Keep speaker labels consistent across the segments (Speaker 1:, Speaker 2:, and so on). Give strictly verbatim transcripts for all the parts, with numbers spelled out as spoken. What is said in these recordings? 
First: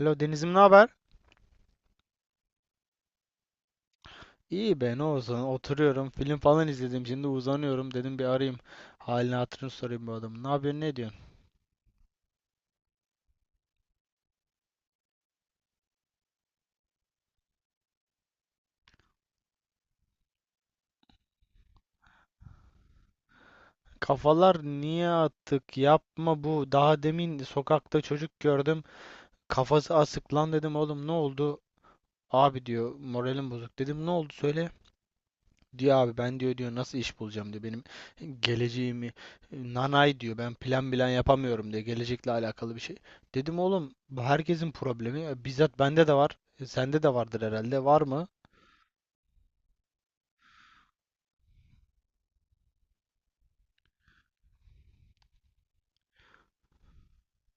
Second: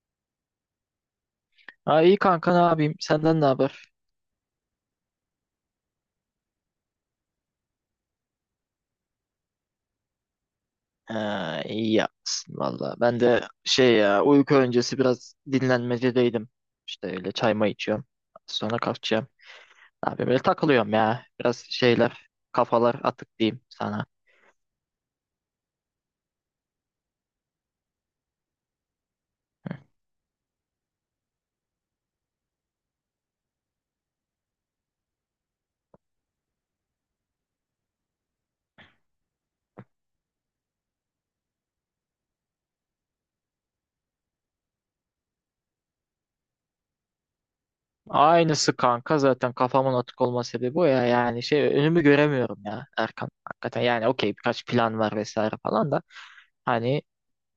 Speaker 1: Alo Deniz'im ne haber?
Speaker 2: Ha iyi kanka ne yapayım? Senden ne haber?
Speaker 1: İyi be ne olsun, oturuyorum, film falan izledim, şimdi uzanıyorum, dedim bir arayayım, halini hatırını sorayım bu adamın. Ne yapıyorsun, ne diyorsun?
Speaker 2: Ha, iyi yapsın valla. Ben de şey ya uyku öncesi biraz dinlenmecedeydim. İşte öyle çay may içiyorum. Sonra kalkacağım. Ne yapayım böyle takılıyorum ya. Biraz şeyler kafalar atık diyeyim sana.
Speaker 1: Kafalar niye attık, yapma. Bu daha demin sokakta çocuk gördüm, kafası asık. Lan dedim oğlum, ne oldu? Abi diyor, moralim bozuk. Dedim ne oldu, söyle. Diyor abi, ben diyor, diyor nasıl iş bulacağım diyor, benim geleceğimi nanay diyor, ben plan bilen yapamıyorum diyor gelecekle alakalı bir şey. Dedim oğlum, bu herkesin problemi. E, bizzat bende de var, E, sende de vardır herhalde, var mı?
Speaker 2: Aynısı kanka zaten kafamın atık olma sebebi o ya. Yani şey önümü göremiyorum ya Erkan. Hakikaten yani okey birkaç plan var vesaire falan da. Hani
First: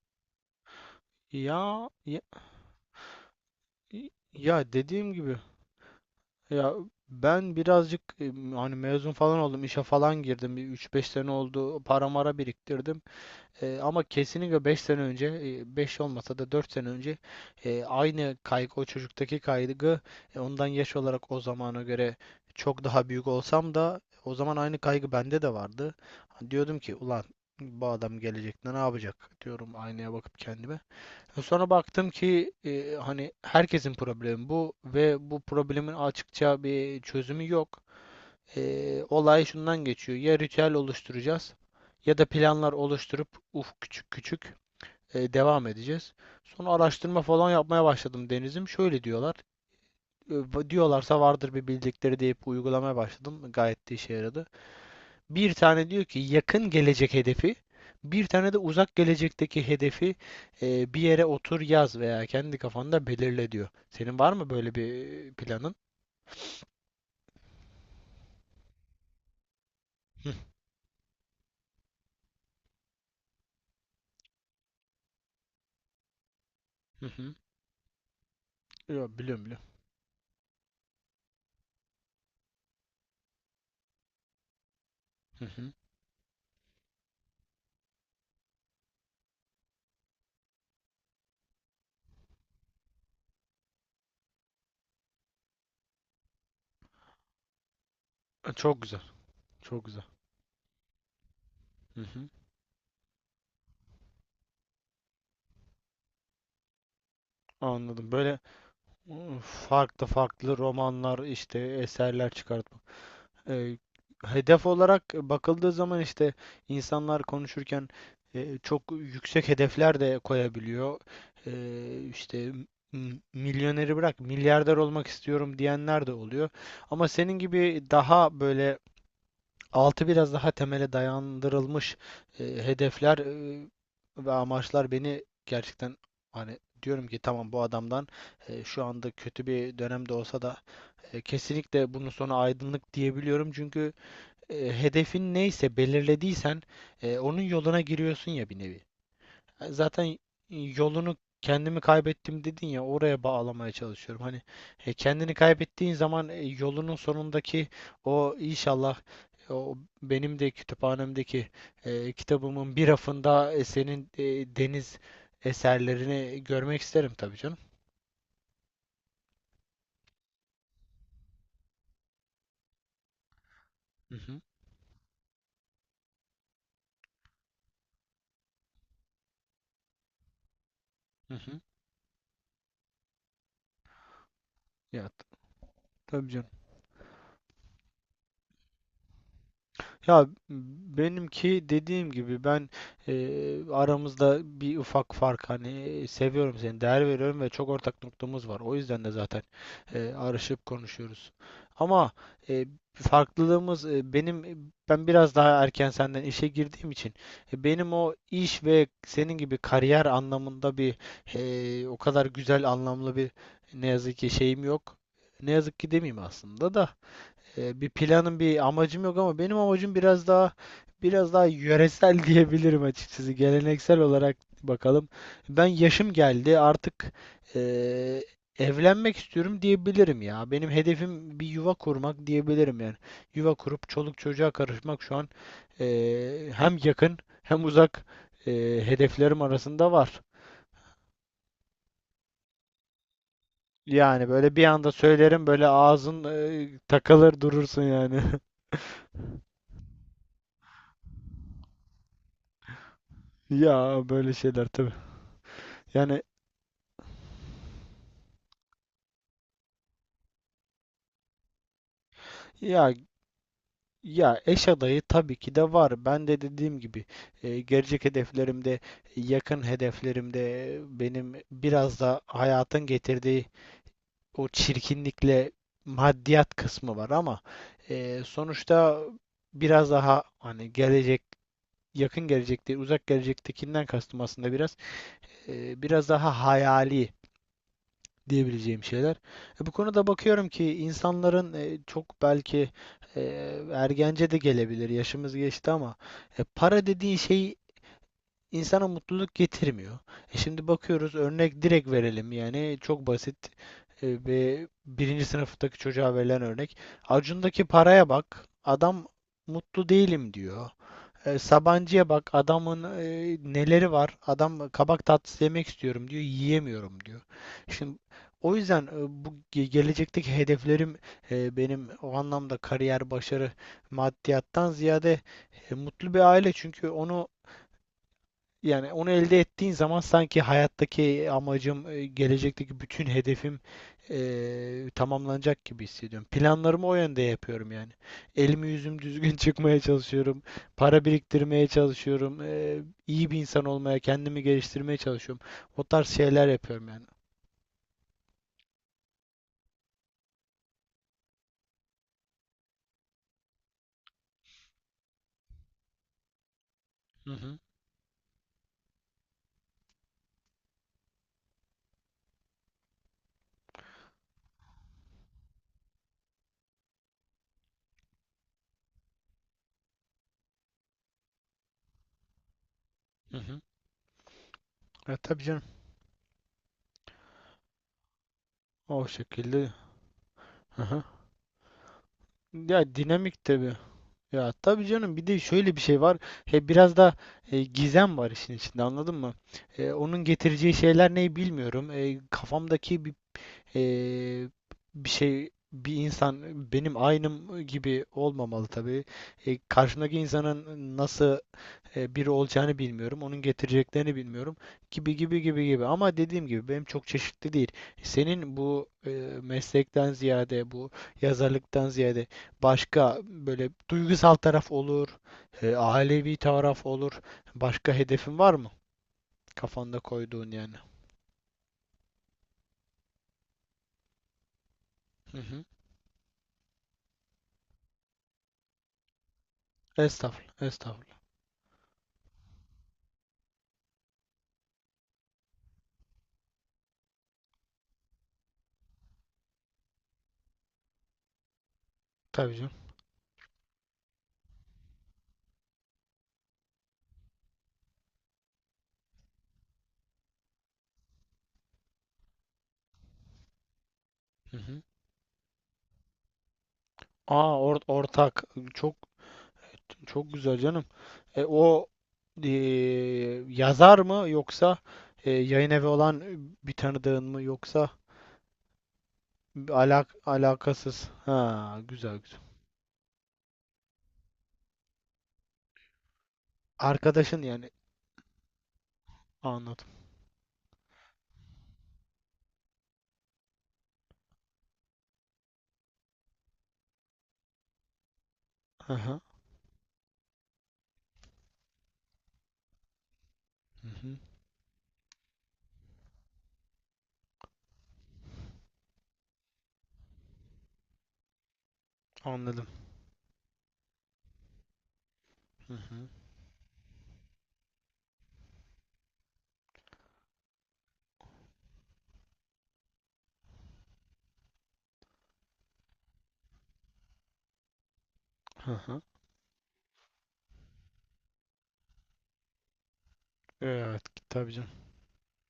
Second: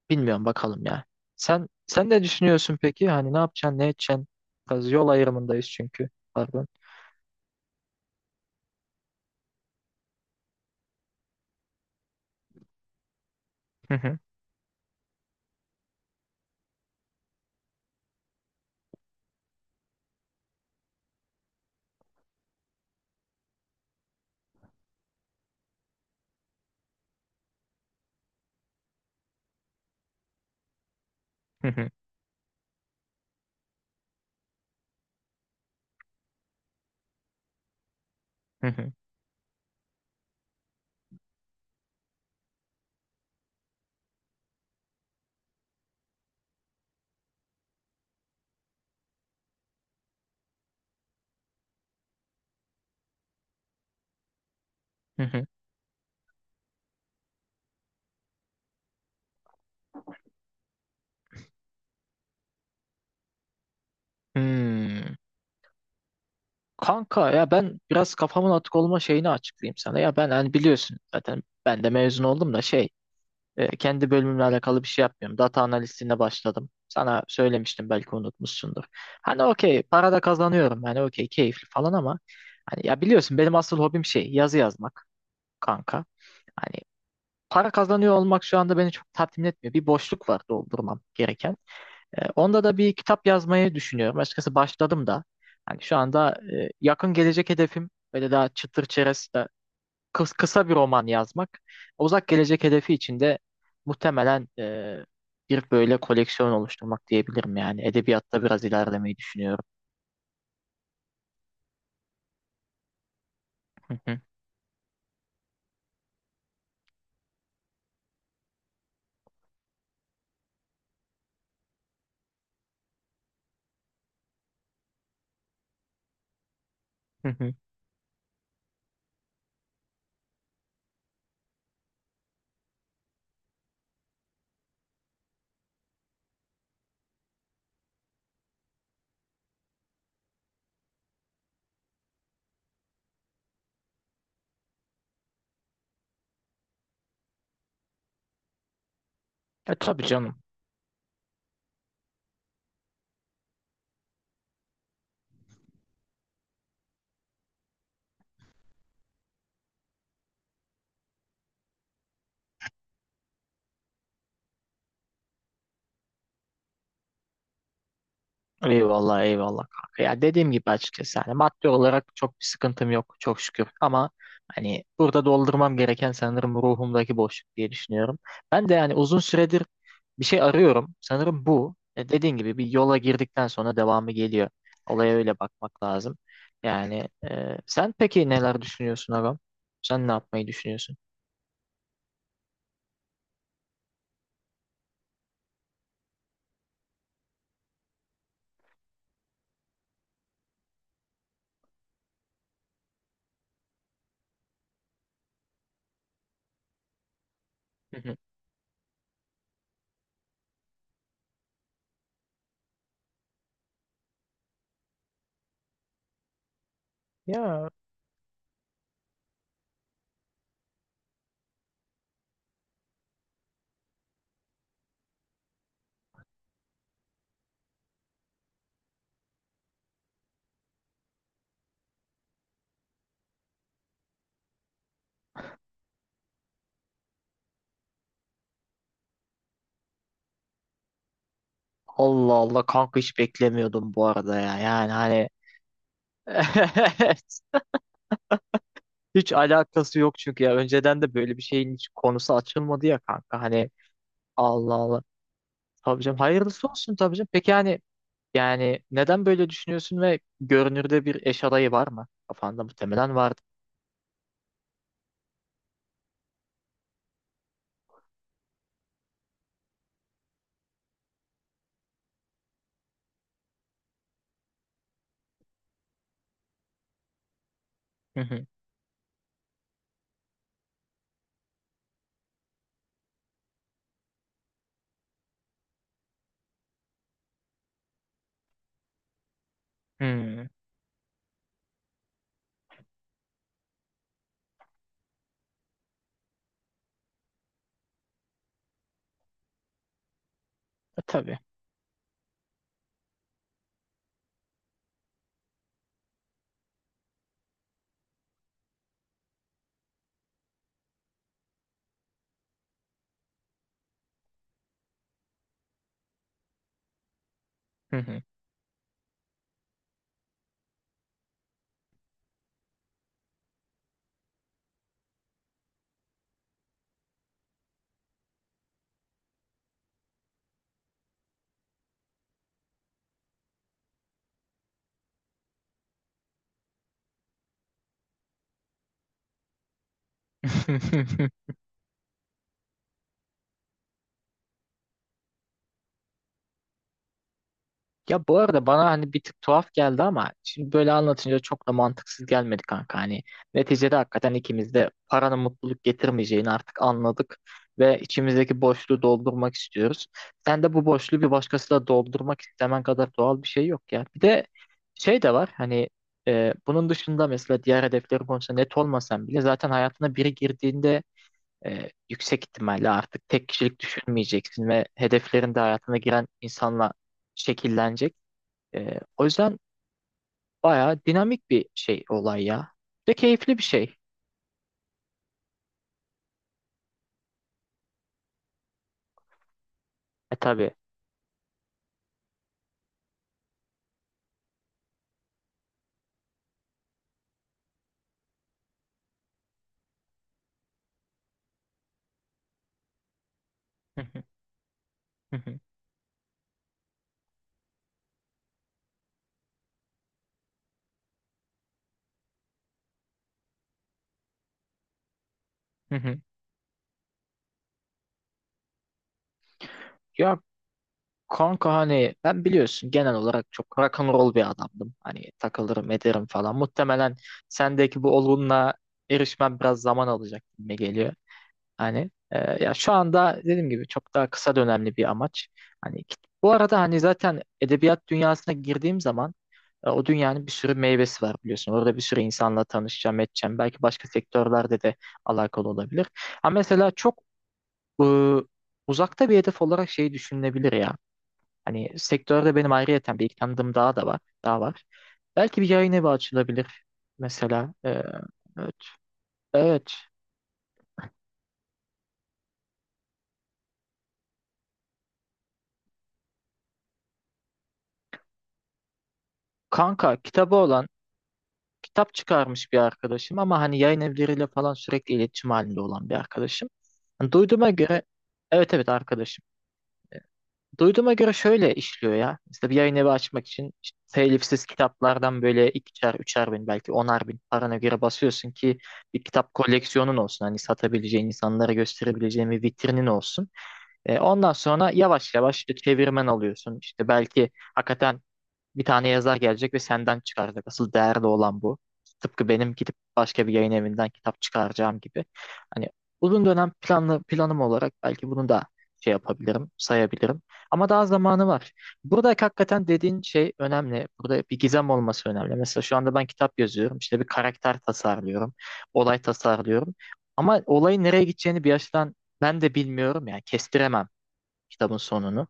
Speaker 2: bilmiyorum bakalım ya. Sen
Speaker 1: Ya
Speaker 2: sen
Speaker 1: ya,
Speaker 2: ne düşünüyorsun peki? Hani ne yapacaksın, ne edeceksin?
Speaker 1: ya
Speaker 2: Biraz yol
Speaker 1: dediğim gibi,
Speaker 2: ayrımındayız çünkü. Pardon.
Speaker 1: ya ben birazcık e, hani mezun falan oldum, işe falan girdim, bir üç beş sene oldu, para mara biriktirdim. E,
Speaker 2: Hı
Speaker 1: ama
Speaker 2: hı,
Speaker 1: kesinlikle beş sene önce, e, beş olmasa da dört sene önce e, aynı kaygı, o çocuktaki kaygı, e, ondan yaş olarak o zamana göre çok daha büyük olsam da o zaman aynı kaygı bende de vardı. Hani diyordum ki ulan bu adam gelecekte ne yapacak, diyorum aynaya bakıp kendime. E,
Speaker 2: hı
Speaker 1: Sonra
Speaker 2: hı,
Speaker 1: baktım ki e, hani herkesin problemi bu ve bu problemin açıkça bir çözümü yok.
Speaker 2: hı hı,
Speaker 1: Ee, olay şundan geçiyor. Ya ritüel oluşturacağız, ya da planlar oluşturup uf, küçük küçük e, devam edeceğiz. Sonra araştırma falan yapmaya başladım Deniz'im. Şöyle diyorlar. e, Diyorlarsa vardır bir bildikleri deyip uygulamaya başladım. Gayet de işe yaradı.
Speaker 2: hı hı.
Speaker 1: Bir tane diyor ki yakın gelecek hedefi, bir tane de uzak gelecekteki hedefi e, bir yere otur yaz veya kendi kafanda belirle diyor. Senin var mı böyle
Speaker 2: Hmm.
Speaker 1: bir planın?
Speaker 2: Kanka ya ben biraz kafamın atık olma şeyini açıklayayım sana. Ya
Speaker 1: Hı
Speaker 2: ben
Speaker 1: hı.
Speaker 2: hani biliyorsun zaten ben de mezun oldum da şey e, kendi bölümümle alakalı bir şey yapmıyorum. Data analistliğine başladım. Sana söylemiştim belki unutmuşsundur.
Speaker 1: Yok, biliyorum,
Speaker 2: Hani
Speaker 1: biliyorum.
Speaker 2: okey para da kazanıyorum hani okey keyifli falan ama hani ya biliyorsun benim asıl hobim şey yazı yazmak
Speaker 1: Hı hı.
Speaker 2: kanka. Hani para kazanıyor olmak şu anda beni çok tatmin etmiyor. Bir boşluk var doldurmam gereken. E, onda da bir kitap yazmayı düşünüyorum. Açıkçası başladım da. Hani şu anda e, yakın gelecek hedefim böyle daha
Speaker 1: Çok
Speaker 2: çıtır
Speaker 1: güzel.
Speaker 2: çerez de
Speaker 1: Çok güzel.
Speaker 2: kıs- kısa bir roman yazmak.
Speaker 1: Hı hı.
Speaker 2: Uzak gelecek hedefi için de muhtemelen e, bir böyle koleksiyon oluşturmak diyebilirim yani.
Speaker 1: Anladım. Böyle,
Speaker 2: Edebiyatta biraz ilerlemeyi
Speaker 1: ıı,
Speaker 2: düşünüyorum.
Speaker 1: farklı farklı romanlar, işte eserler çıkartmak. Ee,
Speaker 2: Hı hı,
Speaker 1: Hedef olarak bakıldığı zaman, işte insanlar konuşurken e, çok yüksek hedefler de koyabiliyor. Ee, işte m- milyoneri bırak, milyarder olmak istiyorum diyenler de oluyor. Ama
Speaker 2: hı
Speaker 1: senin
Speaker 2: hı.
Speaker 1: gibi daha böyle altı biraz daha temele dayandırılmış e, hedefler e, ve amaçlar beni gerçekten, hani diyorum ki tamam, bu adamdan e, şu anda kötü bir dönemde olsa da e, kesinlikle bunun sonu aydınlık diyebiliyorum. Çünkü e, hedefin neyse, belirlediysen e, onun yoluna giriyorsun ya bir nevi. E,
Speaker 2: E, tabii
Speaker 1: Zaten e,
Speaker 2: canım.
Speaker 1: yolunu, kendimi kaybettim dedin ya, oraya bağlamaya çalışıyorum. Hani e, kendini kaybettiğin zaman e, yolunun sonundaki o, inşallah, e, o benim de kütüphanemdeki e, kitabımın bir rafında e, senin e, deniz eserlerini görmek isterim tabii canım.
Speaker 2: Eyvallah eyvallah kanka. Ya dediğim gibi açıkçası hani maddi olarak çok bir sıkıntım yok çok şükür ama
Speaker 1: Hı hı.
Speaker 2: hani burada doldurmam gereken sanırım ruhumdaki boşluk diye düşünüyorum. Ben de yani uzun süredir bir şey arıyorum.
Speaker 1: Hı
Speaker 2: Sanırım
Speaker 1: hı.
Speaker 2: bu. E, dediğin gibi bir yola girdikten sonra devamı geliyor.
Speaker 1: Ya
Speaker 2: Olaya
Speaker 1: t-
Speaker 2: öyle bakmak lazım.
Speaker 1: tabii canım.
Speaker 2: Yani e, sen peki neler düşünüyorsun Agam? Sen ne
Speaker 1: Ya
Speaker 2: yapmayı düşünüyorsun?
Speaker 1: benimki, dediğim gibi, ben e, aramızda bir ufak fark, hani seviyorum seni, değer veriyorum ve çok ortak noktamız var. O yüzden de zaten e, arışıp konuşuyoruz. Ama e, farklılığımız e, benim ben biraz daha erken senden işe girdiğim için e, benim
Speaker 2: Hı
Speaker 1: o
Speaker 2: hı.
Speaker 1: iş ve senin gibi kariyer anlamında bir e, o kadar güzel, anlamlı bir, ne yazık ki şeyim yok. Ne yazık ki demeyeyim aslında da.
Speaker 2: Ya
Speaker 1: E, bir planım, bir amacım yok, ama benim amacım biraz daha biraz daha yöresel diyebilirim açıkçası. Geleneksel olarak bakalım. Ben yaşım geldi artık, e, evlenmek istiyorum diyebilirim ya. Benim hedefim bir yuva kurmak diyebilirim yani. Yuva kurup çoluk çocuğa karışmak şu an e, hem yakın, hem uzak e, hedeflerim arasında var.
Speaker 2: Allah Allah kanka hiç beklemiyordum bu
Speaker 1: Yani
Speaker 2: arada
Speaker 1: böyle
Speaker 2: ya.
Speaker 1: bir anda
Speaker 2: Yani hani
Speaker 1: söylerim, böyle ağzın e, takılır durursun yani.
Speaker 2: Hiç alakası yok çünkü ya önceden de böyle bir şeyin hiç konusu açılmadı ya kanka hani
Speaker 1: Ya, böyle şeyler
Speaker 2: Allah
Speaker 1: tabii.
Speaker 2: Allah. Tabii canım
Speaker 1: Yani,
Speaker 2: hayırlısı olsun tabii canım. Peki yani yani neden böyle düşünüyorsun ve görünürde bir eş adayı var mı? Kafanda
Speaker 1: Ya
Speaker 2: muhtemelen vardı.
Speaker 1: ya eş adayı tabii ki de var. Ben de dediğim gibi e, gelecek hedeflerimde, yakın hedeflerimde e, benim biraz da hayatın getirdiği o çirkinlikle maddiyat kısmı var, ama e,
Speaker 2: Hı hı.
Speaker 1: sonuçta biraz daha hani gelecek, yakın gelecekte, uzak gelecektekinden kastım aslında biraz e, biraz daha hayali diyebileceğim şeyler. E, bu konuda
Speaker 2: Hmm.
Speaker 1: bakıyorum ki insanların e, çok, belki e, ergence de gelebilir. Yaşımız geçti, ama e, para dediğin şey insana mutluluk getirmiyor. E, şimdi
Speaker 2: E,
Speaker 1: bakıyoruz,
Speaker 2: tabii.
Speaker 1: örnek direkt verelim yani, çok basit e, ve birinci sınıftaki çocuğa verilen örnek. Acun'daki paraya bak. Adam mutlu değilim diyor. E, Sabancı'ya bak, adamın e, neleri var. Adam kabak tatlısı yemek istiyorum diyor, yiyemiyorum diyor. Şimdi,
Speaker 2: Hı hı.
Speaker 1: o yüzden e, bu ge- gelecekteki hedeflerim e, benim o anlamda kariyer, başarı, maddiyattan ziyade e, mutlu bir aile. Çünkü onu, yani onu elde ettiğin zaman sanki hayattaki amacım, e, gelecekteki bütün hedefim e, tamamlanacak gibi hissediyorum. Planlarımı o yönde yapıyorum yani. Elimi yüzüm düzgün çıkmaya çalışıyorum. Para biriktirmeye çalışıyorum. E, iyi bir insan olmaya, kendimi geliştirmeye çalışıyorum. O tarz şeyler yapıyorum yani.
Speaker 2: Ya bu arada bana hani bir tık tuhaf geldi ama şimdi böyle anlatınca çok da mantıksız gelmedi kanka. Hani neticede hakikaten ikimiz de paranın mutluluk getirmeyeceğini artık
Speaker 1: Hı
Speaker 2: anladık
Speaker 1: hı.
Speaker 2: ve içimizdeki boşluğu doldurmak istiyoruz. Sen de bu boşluğu bir doğaldırmak doldurmak istemen kadar doğal bir şey yok ya. Bir de şey de var hani e, bunun dışında mesela diğer hedefleri konusunda net olmasan bile zaten hayatına biri girdiğinde e, yüksek ihtimalle artık
Speaker 1: Hı
Speaker 2: tek
Speaker 1: hı.
Speaker 2: kişilik düşünmeyeceksin ve
Speaker 1: E, tabii
Speaker 2: hedeflerin de
Speaker 1: canım.
Speaker 2: hayatına giren insanla şekillenecek. Ee,
Speaker 1: O
Speaker 2: o yüzden
Speaker 1: şekilde. Hı hı.
Speaker 2: bayağı dinamik bir şey olay ya.
Speaker 1: Ya,
Speaker 2: Ve
Speaker 1: dinamik
Speaker 2: keyifli bir
Speaker 1: tabii.
Speaker 2: şey.
Speaker 1: Ya tabii canım, bir de şöyle bir şey var. He, biraz da e, gizem var işin içinde, anladın mı? E, onun
Speaker 2: E
Speaker 1: getireceği
Speaker 2: tabii.
Speaker 1: şeyler ne, bilmiyorum. E, kafamdaki bir, e, bir şey, bir insan benim aynım gibi olmamalı tabii. E, karşımdaki insanın nasıl e, biri olacağını bilmiyorum. Onun
Speaker 2: Hı
Speaker 1: getireceklerini
Speaker 2: hı,
Speaker 1: bilmiyorum. Gibi
Speaker 2: hı
Speaker 1: gibi
Speaker 2: hı,
Speaker 1: gibi gibi. Ama dediğim gibi, benim çok çeşitli değil. Senin bu e, meslekten ziyade, bu yazarlıktan ziyade başka, böyle duygusal taraf olur, e,
Speaker 2: hı hı.
Speaker 1: ailevi taraf olur. Başka hedefin var mı? Kafanda
Speaker 2: Ya
Speaker 1: koyduğun yani.
Speaker 2: kanka hani ben biliyorsun genel olarak çok rock and roll bir adamdım. Hani
Speaker 1: Hı hı.
Speaker 2: takılırım ederim falan. Muhtemelen sendeki bu olgunluğa erişmem biraz zaman alacak
Speaker 1: Estağfurullah,
Speaker 2: gibi geliyor.
Speaker 1: estağfurullah.
Speaker 2: Hani e, ya şu anda dediğim gibi çok daha kısa dönemli bir amaç. Hani bu arada hani zaten edebiyat dünyasına girdiğim zaman, E, o dünyanın bir sürü meyvesi var biliyorsun. Orada bir sürü
Speaker 1: Tabii
Speaker 2: insanla
Speaker 1: canım.
Speaker 2: tanışacağım, edeceğim. Belki başka sektörlerde de alakalı olabilir. Ama mesela çok e, uzakta bir hedef olarak şey düşünülebilir ya. Hani sektörde benim ayrıyeten bir ilk tanıdığım daha da var,
Speaker 1: Hı
Speaker 2: daha
Speaker 1: hı.
Speaker 2: var. Belki bir yayın evi açılabilir
Speaker 1: Aa,
Speaker 2: mesela.
Speaker 1: or-
Speaker 2: E,
Speaker 1: ortak,
Speaker 2: evet.
Speaker 1: çok
Speaker 2: Evet.
Speaker 1: çok güzel canım. E, o e, yazar mı, yoksa e, yayın evi olan bir tanıdığın mı, yoksa alak
Speaker 2: Kanka kitabı olan,
Speaker 1: alakasız. Ha,
Speaker 2: kitap
Speaker 1: güzel güzel.
Speaker 2: çıkarmış bir arkadaşım ama hani yayın evleriyle falan sürekli iletişim halinde olan bir arkadaşım. Hani
Speaker 1: Arkadaşın, yani
Speaker 2: duyduğuma göre evet evet arkadaşım.
Speaker 1: anladım.
Speaker 2: Duyduğuma göre şöyle işliyor ya. İşte bir yayın evi açmak için işte telifsiz kitaplardan böyle ikişer, üçer bin belki onar bin parana göre basıyorsun ki
Speaker 1: Hı hı.
Speaker 2: bir kitap koleksiyonun olsun. Hani satabileceğin, insanlara gösterebileceğin bir vitrinin olsun.
Speaker 1: Hı hı.
Speaker 2: E, ondan sonra yavaş yavaş işte çevirmen alıyorsun. İşte belki hakikaten bir tane yazar gelecek ve senden çıkaracak. Asıl değerli olan bu. Tıpkı
Speaker 1: Anladım.
Speaker 2: benim gidip başka bir yayın evinden kitap çıkaracağım gibi.
Speaker 1: Hı
Speaker 2: Hani
Speaker 1: hı.
Speaker 2: uzun dönem planlı planım olarak belki bunu da şey yapabilirim, sayabilirim. Ama daha zamanı var. Burada hakikaten dediğin şey önemli. Burada bir gizem olması önemli. Mesela şu anda ben kitap yazıyorum. İşte bir karakter tasarlıyorum.
Speaker 1: Hı hı.
Speaker 2: Olay tasarlıyorum. Ama olayın nereye gideceğini bir açıdan ben de bilmiyorum. Yani
Speaker 1: Evet,
Speaker 2: kestiremem
Speaker 1: tabii canım.
Speaker 2: kitabın sonunu.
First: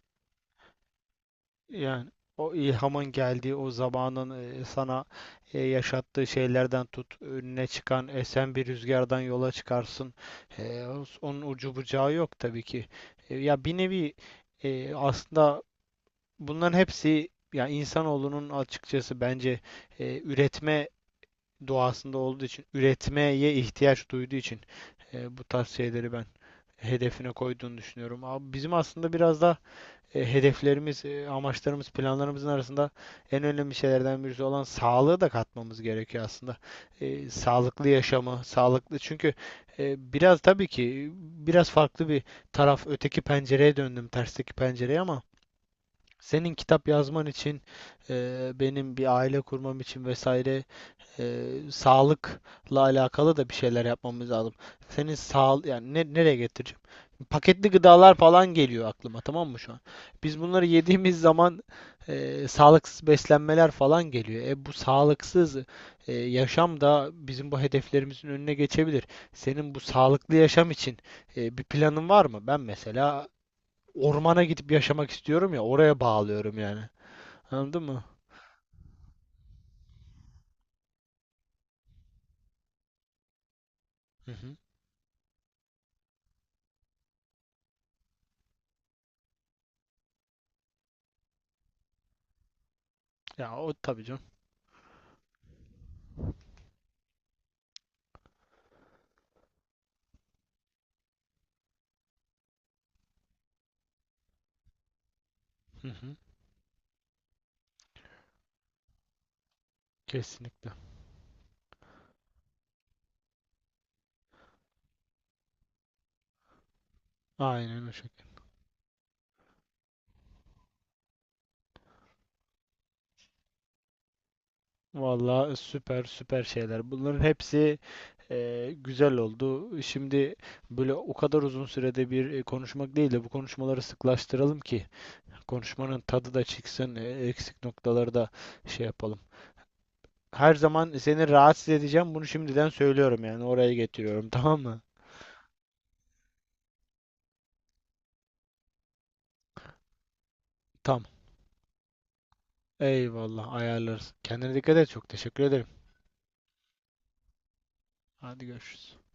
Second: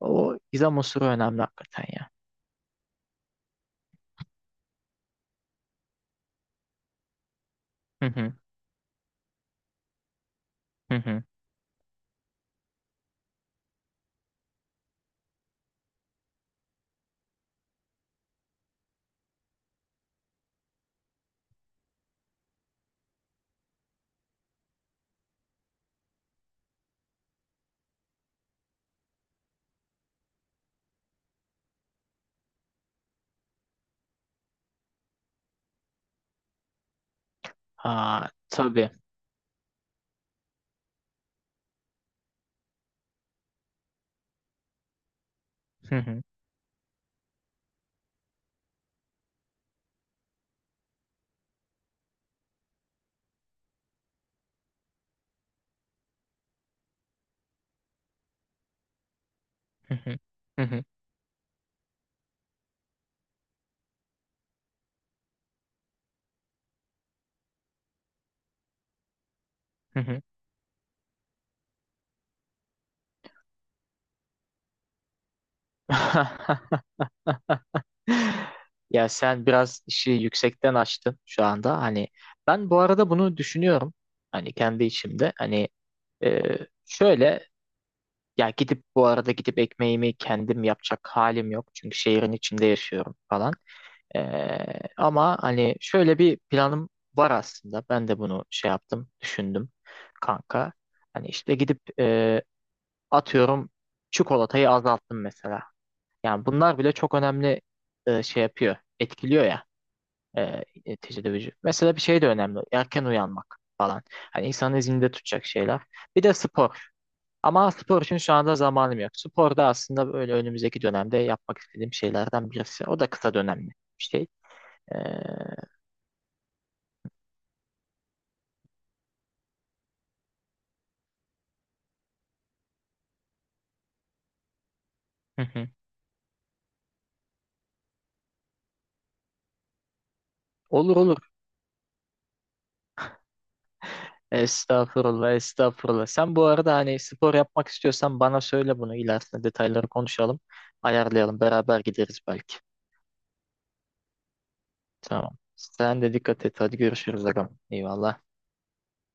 Speaker 2: O gizem unsuru önemli hakikaten ya.
Speaker 1: Yani, o ilhamın geldiği o zamanın e, sana e, yaşattığı şeylerden tut, önüne
Speaker 2: Hı
Speaker 1: çıkan
Speaker 2: hı.
Speaker 1: esen bir rüzgardan yola çıkarsın. E,
Speaker 2: Hı hı.
Speaker 1: Onun ucu bucağı yok tabii ki. E, ya bir nevi e, aslında bunların hepsi, ya insanoğlunun açıkçası bence e, üretme doğasında olduğu için, üretmeye ihtiyaç duyduğu için e, bu tarz şeyleri ben hedefine koyduğunu düşünüyorum. Abi bizim aslında biraz da e, hedeflerimiz, e, amaçlarımız, planlarımızın arasında en önemli şeylerden birisi olan sağlığı da katmamız gerekiyor aslında. E, sağlıklı
Speaker 2: Aa,
Speaker 1: yaşamı, sağlıklı
Speaker 2: tabii.
Speaker 1: çünkü e, biraz, tabii ki biraz farklı bir taraf, öteki pencereye döndüm, tersteki pencereye, ama
Speaker 2: Hı hı,
Speaker 1: senin kitap yazman için, e, benim bir aile kurmam için, vesaire e, sağlıkla alakalı da bir şeyler yapmamız lazım. Senin sağ yani ne, nereye getireceğim? Paketli gıdalar falan geliyor aklıma, tamam mı şu an?
Speaker 2: hı hı,
Speaker 1: Biz
Speaker 2: hı
Speaker 1: bunları
Speaker 2: hı,
Speaker 1: yediğimiz zaman e, sağlıksız beslenmeler falan geliyor. E bu sağlıksız e, yaşam da bizim bu hedeflerimizin önüne geçebilir. Senin bu
Speaker 2: hı hı.
Speaker 1: sağlıklı yaşam için e, bir planın var mı? Ben mesela ormana gidip yaşamak istiyorum, ya oraya bağlıyorum yani. Anladın mı?
Speaker 2: Ya sen biraz işi yüksekten açtın şu anda. Hani ben bu arada bunu düşünüyorum.
Speaker 1: Hı
Speaker 2: Hani
Speaker 1: hı.
Speaker 2: kendi içimde. Hani e, şöyle ya gidip bu arada gidip ekmeğimi kendim yapacak halim yok. Çünkü şehrin içinde yaşıyorum falan.
Speaker 1: Ya, o tabii canım.
Speaker 2: Ee, ama hani şöyle bir planım var aslında. Ben de bunu şey yaptım, düşündüm kanka. Hani işte gidip e, atıyorum çikolatayı azalttım mesela.
Speaker 1: Hı hı.
Speaker 2: Yani bunlar bile çok önemli e, şey yapıyor. Etkiliyor ya e,
Speaker 1: Kesinlikle.
Speaker 2: neticede vücut. Mesela bir şey de önemli. Erken uyanmak falan. Hani insanı zinde tutacak şeyler. Bir de spor. Ama
Speaker 1: Aynen o
Speaker 2: spor için
Speaker 1: şekilde.
Speaker 2: şu anda zamanım yok. Spor da aslında böyle önümüzdeki dönemde yapmak istediğim şeylerden birisi. O da kısa dönemli bir şey. E,
Speaker 1: Valla, süper süper şeyler. Bunların hepsi e, güzel oldu. Şimdi böyle o kadar uzun sürede bir e, konuşmak değil de, bu konuşmaları sıklaştıralım ki
Speaker 2: hı hı.
Speaker 1: konuşmanın tadı da çıksın, e, eksik noktaları da şey yapalım. Her zaman
Speaker 2: Olur olur.
Speaker 1: seni rahatsız edeceğim. Bunu şimdiden söylüyorum, yani oraya getiriyorum tamam mı?
Speaker 2: Estağfurullah, estağfurullah. Sen bu arada hani spor yapmak istiyorsan bana söyle bunu. İlerisinde detayları konuşalım.
Speaker 1: Tamam.
Speaker 2: Ayarlayalım. Beraber gideriz belki.
Speaker 1: Eyvallah, ayarlarız. Kendine dikkat et. Çok
Speaker 2: Tamam.
Speaker 1: teşekkür ederim.
Speaker 2: Sen de dikkat et. Hadi görüşürüz agam. Eyvallah.
Speaker 1: Hadi görüşürüz.